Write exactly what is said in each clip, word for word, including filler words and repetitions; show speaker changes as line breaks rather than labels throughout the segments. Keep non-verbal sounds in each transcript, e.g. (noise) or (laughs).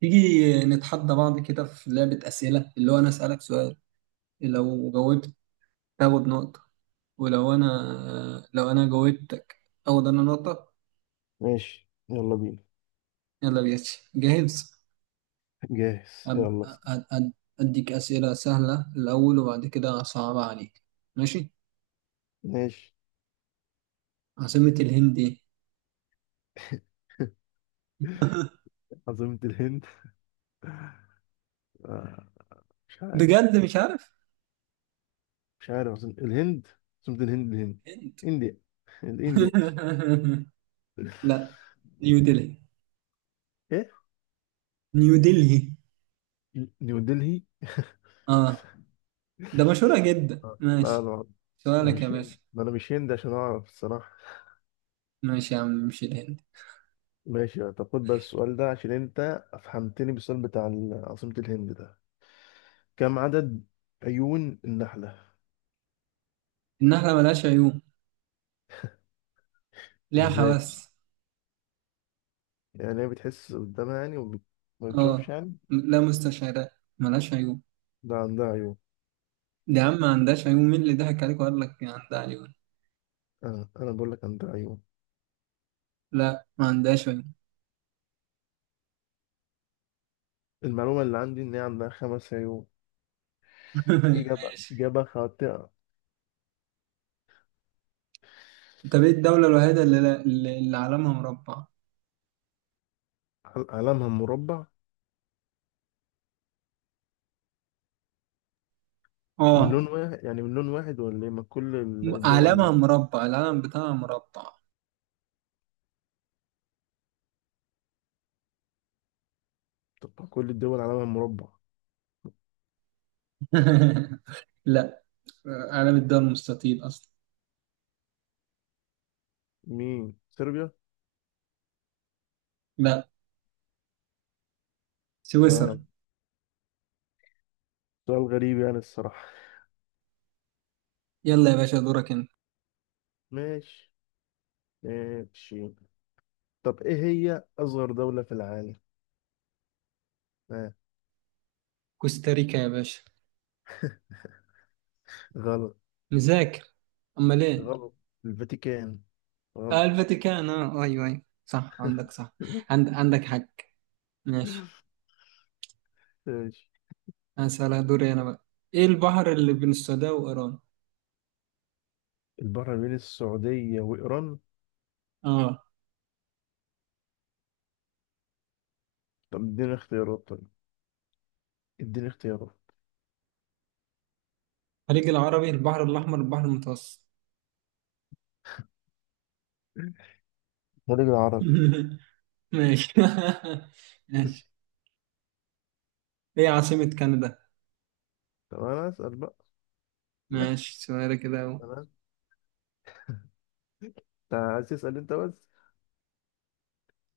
تيجي نتحدى بعض كده في لعبة أسئلة اللي هو أنا أسألك سؤال لو جاوبت تاخد نقطة. ولو أنا لو أنا جاوبتك أخد أنا نقطة.
ماشي، يلا بينا.
يلا بينا، جاهز؟
جاهز
أب...
يلا.
أ- أ- أديك أسئلة سهلة الأول وبعد كده صعبة عليك. ماشي،
ماشي.
عاصمة الهند إيه؟ (laughs)
عاصمة الهند آه، مش عارف.
بجد مش عارف.
مش عارف عاصمة الهند. عاصمة الهند الهند.
هند؟
انديا. (laughs) الانديا.
(laughs) لا، نيو دلهي.
ايه
نيو دلهي،
نيو دلهي.
اه، ده مشهورة جدا.
آه، لا
ماشي،
لا. أنا
سؤالك يا
مش هند،
باشا.
ما انا مش هند عشان اعرف الصراحة.
ماشي يا عم، مش الهند.
ماشي، طب خد بقى السؤال ده عشان انت افهمتني بالسؤال بتاع ال- عاصمة الهند ده. كم عدد عيون النحلة؟
النحلة ملهاش عيون، ليها
ازاي ده؟
حواس.
يعني هي بتحس قدامها يعني وما بتشوفش
اه،
يعني.
م- لا، مستشعرات، ملهاش عيون.
ده عندها عيون.
دي يا عم ما عندهاش عيون، مين اللي ضحك عليك وقال لك عندها عيون؟
انا انا بقول لك عندها عيون.
لا، ما عندهاش عيون.
المعلومه اللي عندي ان هي عندها خمس عيون.
(laughs)
اجابه
ماشي،
اجابه خاطئه.
طب ايه الدولة الوحيدة اللي, لا- اللي, اللي علمها مربع؟
عل- علمها مربع من لون
اه،
واحد يعني؟ من لون واحد ولا ايه؟ ما كل
م- علمها
الدول
مربع، العلم بتاعها مربع.
تبقى كل الدول علمها مربع.
(laughs) لا، علم الدول مستطيل اصلا.
مين؟ صربيا؟
لا،
لا
سويسرا.
لا. سؤال غريب يعني الصراحه.
يلا يا باشا دورك انت.
ماشي ماشي. طب ايه هي اصغر دوله في العالم؟ آه.
كوستاريكا يا باشا.
غلط.
مذاكر، امال ايه؟
غلط. الفاتيكان.
آه
غلط.
الفاتيكان، اه ايوه ايوه، صح، عندك صح،
(laughs)
عند... عندك حق. ماشي،
ماشي.
هسألها دوري انا بقى. ايه البحر اللي بين السوداء وايران؟
البحر بين السعوديه وايران؟
اه،
طب اديني اختيارات طيب، اديني اختيارات.
الخليج العربي، البحر الاحمر، البحر المتوسط.
الخليج العربي.
(laughs) ماشي. (laughs) ماشي، ايه عاصمة كندا؟
طب انا اسال بقى. أنا اسال
ماشي سؤال كده اهو.
انا. انت عايز تسال انت بس.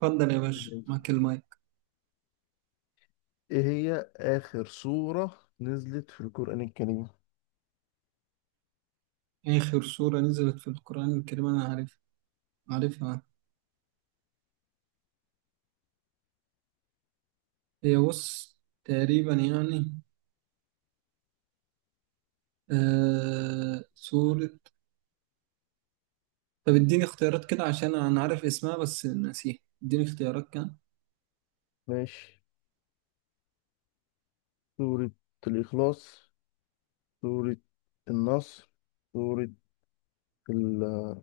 اتفضل يا باشا
ماشي.
معاك المايك.
ايه هي اخر سوره نزلت في القران الكريم؟
اخر سورة نزلت في القرآن الكريم، انا عارف، عارفها. هي بص، تقريبا يعني، آه سورة. طب اديني اختيارات كده عشان انا عارف اسمها بس ناسيها، اديني اختيارات كده.
ماشي. سوره الاخلاص، سوره النصر، سوره ال-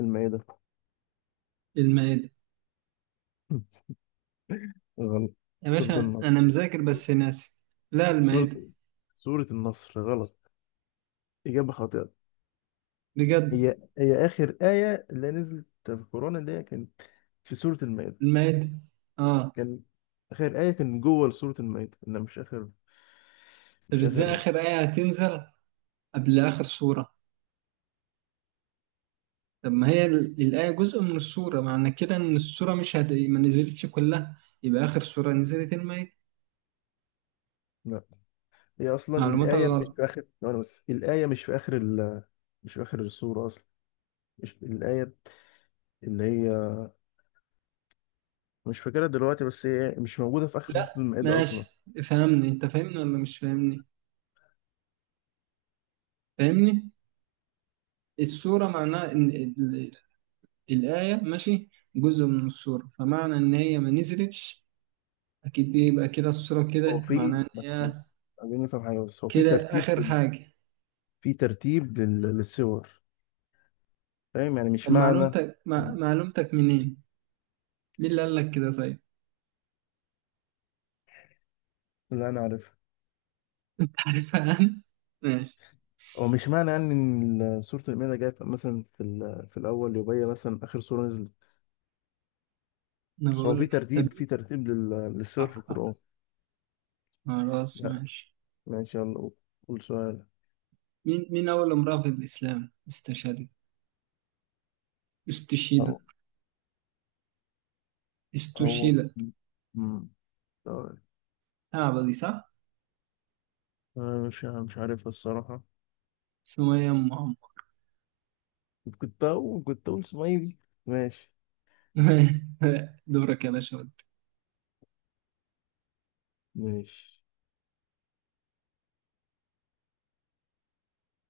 المائده. (laughs)
المائدة.
غلط.
يا
سوره
باشا
النصر.
انا مذاكر بس ناسي. لا،
سوره
المائدة.
سوره النصر. غلط. اجابه خاطئه.
بجد؟
هي هي اخر ايه اللي نزلت في القران اللي هي كانت في سوره المائده.
المائدة، اه.
كان اخر ايه كان جوه سوره المائده، انها مش اخر،
طب
مش
ازاي
اخر.
اخر آية هتنزل قبل اخر سورة؟ طب ما هي ال- الآية جزء من السورة، معنى كده ان السورة مش هت... ما نزلتش كلها، يبقى اخر سورة نزلت المائدة.
لا، هي اصلا
معلوماتك
الآية مش
غلط.
في آخر ثواني، بس الآية مش في آخر ال... مش في آخر السورة اصلا. مش الآية اللي هي مش فاكرها دلوقتي، بس هي مش موجودة في آخر سورة
لا
المائدة اصلا.
ماشي، فهمني انت، فاهمني ولا مش فاهمني؟ فاهمني، السورة معناها ان الآية، ماشي، جزء من السورة، فمعنى إن هي ما نزلتش أكيد دي، يبقى كده السورة
هو
كده معناها
في
إن
بس
هي
بس عايزين نفهم حاجة. بس هو في
كده
ترتيب،
آخر حاجة.
في ترتيب لل... للسور. فاهم يعني، مش
طب
معنى.
معلومتك مع... معلومتك منين؟ مين اللي قال لك كده طيب؟
اللي انا عارفها.
(laughs) عارفها أنا؟ ماشي،
هو مش معنى يعني ان ال- سورة المائدة جاية في- مثلا في ال... في الأول يبقى هي مثلا آخر سورة نزلت.
أنا
بس هو
بقول
في
لك طب
ترتيب،
مين؟
في ترتيب لل... للسور
آه،
في
آه،
القرآن.
خلاص
لا
ماشي.
ماشي. يلا قول، قول سؤال.
مين مين أول امرأة في الإسلام استشهدت، استشهدت،
هو
استشهدت.
مم. طيب.
صعبة دي صح؟
أنا مش مش عارفها الصراحة.
سمية أم عمرو.
كنت أقول كنت أقول اسماعيلي. ماشي
(laughs) دورك يا باشا ود.
ماشي.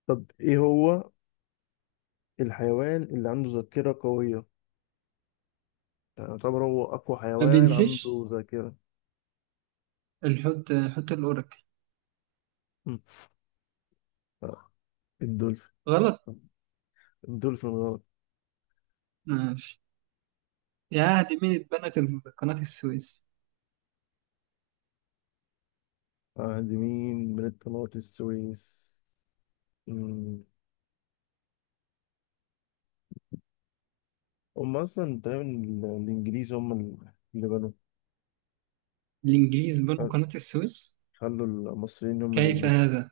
طب إيه هو الحيوان اللي عنده ذاكرة قوية؟ يعني يعتبر هو أقوى
ما
حيوان
بينسيش،
عنده ذاكرة.
الحوت، حوت الأورك.
مم. آه، الدولفين.
غلط.
الدولفين غلط.
ماشي يا عهد، مين اتبنت قناة السويس؟
عند مين من قناة السويس؟ مم. هم أصلا تقريبا ال- الإنجليز هم اللي بنوا.
الإنجليز بنوا
خل-
قناة السويس؟
خلوا المصريين هم اللي
كيف
يبنوا.
هذا؟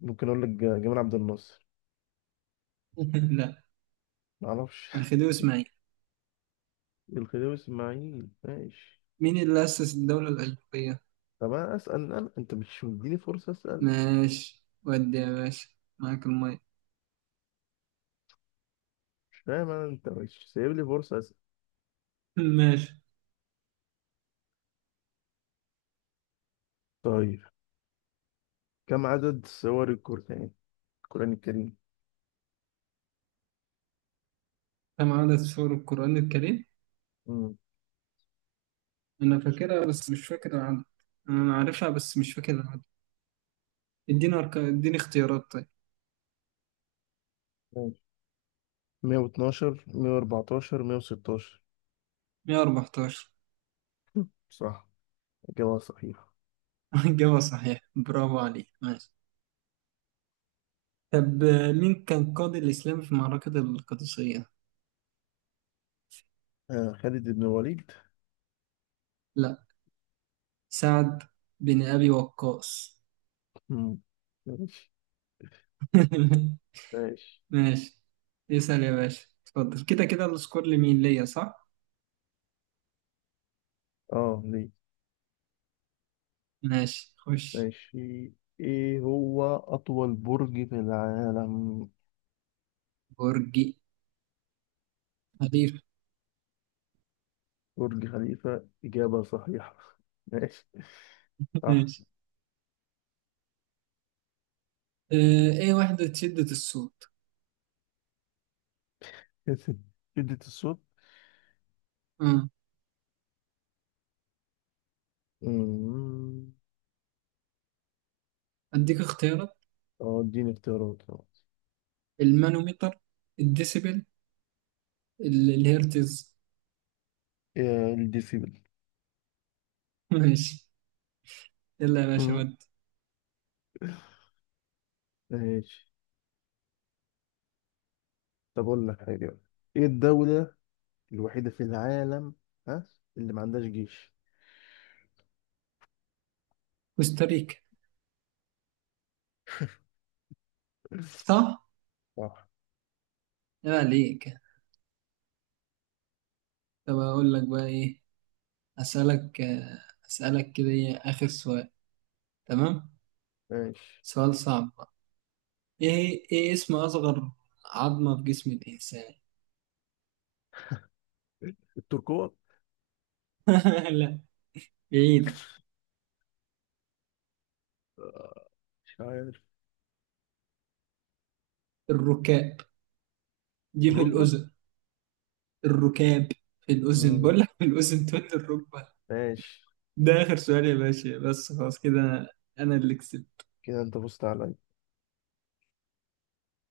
ممكن أقول لك جمال عبد الناصر؟
(laughs) لا،
معرفش.
الخديوي إسماعيل.
الخديوي اسماعيل. ماشي.
مين اللي أسس الدولة الألفية؟
طب انا اسال انا، انت مش مديني فرصه اسال.
ماشي ودي يا باشا، معاك المية.
مش فاهم انا، انت مش سايب لي فرصه اسال.
(laughs) ماشي،
طيب. كم عدد سور القران، القران الكريم؟
كم عدد سور القرآن الكريم؟
امم
أنا فاكرها بس مش فاكر العدد، أنا عارفها بس مش فاكر العدد. اديني أرك... اديني اختيارات طيب.
ماشي. مية واتناشر، مية واربعتاشر، مية وستاشر.
مية واربعتاشر.
صح. اجابه صحيحه.
إجابة صحيحة. (laughs) برافو عليك، ماشي. طب آه، مين كان قاضي الإسلام في معركة القادسية؟
آه خالد بن الوليد.
لا، سعد بن أبي وقاص.
امم ماشي
(laughs)
ماشي.
ماشي، اسأل يا باشا اتفضل، كده كده السكور لمين؟ ليا صح؟
اه ليه.
ماشي خش.
ماشي. ايه هو اطول برج في العالم؟
برج خليفة.
برج خليفه. اجابه صحيحه. (laughs) ماشي.
(laughs)
صح.
ماشي. اه، ايه وحدة شدة الصوت؟
(laughs) شدة الصوت.
اه
مم.
اديك اختيارات،
اه اديني اختيارات خلاص.
المانوميتر، الديسيبل، ال- الهرتز.
آه، إيه؟ الديسيبل.
(laughs) ماشي، يلا يا باشا
مم.
ودي.
ماشي. طب أقول لك حاجة بقى. إيه الدولة الوحيدة في العالم، ها، اللي ما عندهاش جيش؟
كوستاريكا، صح؟
صح.
يا عليك. طب اقول لك بقى ايه، اسألك آه، اسألك كده إيه آخر سؤال، تمام؟
ماشي.
سؤال صعب، ايه ايه اسم اصغر عظمة في جسم الانسان؟
التركوة.
(laughs) لا، بعيد.
مش عارف.
الركاب، دي في
الركبة.
الاذن. الركاب، في الاذن
مم.
بقول لك، في الاذن تقول لي الركبة.
ماشي.
ده اخر سؤال يا باشا بس، خلاص كده انا، أنا اللي كسبت.
كده أنت فزت عليا.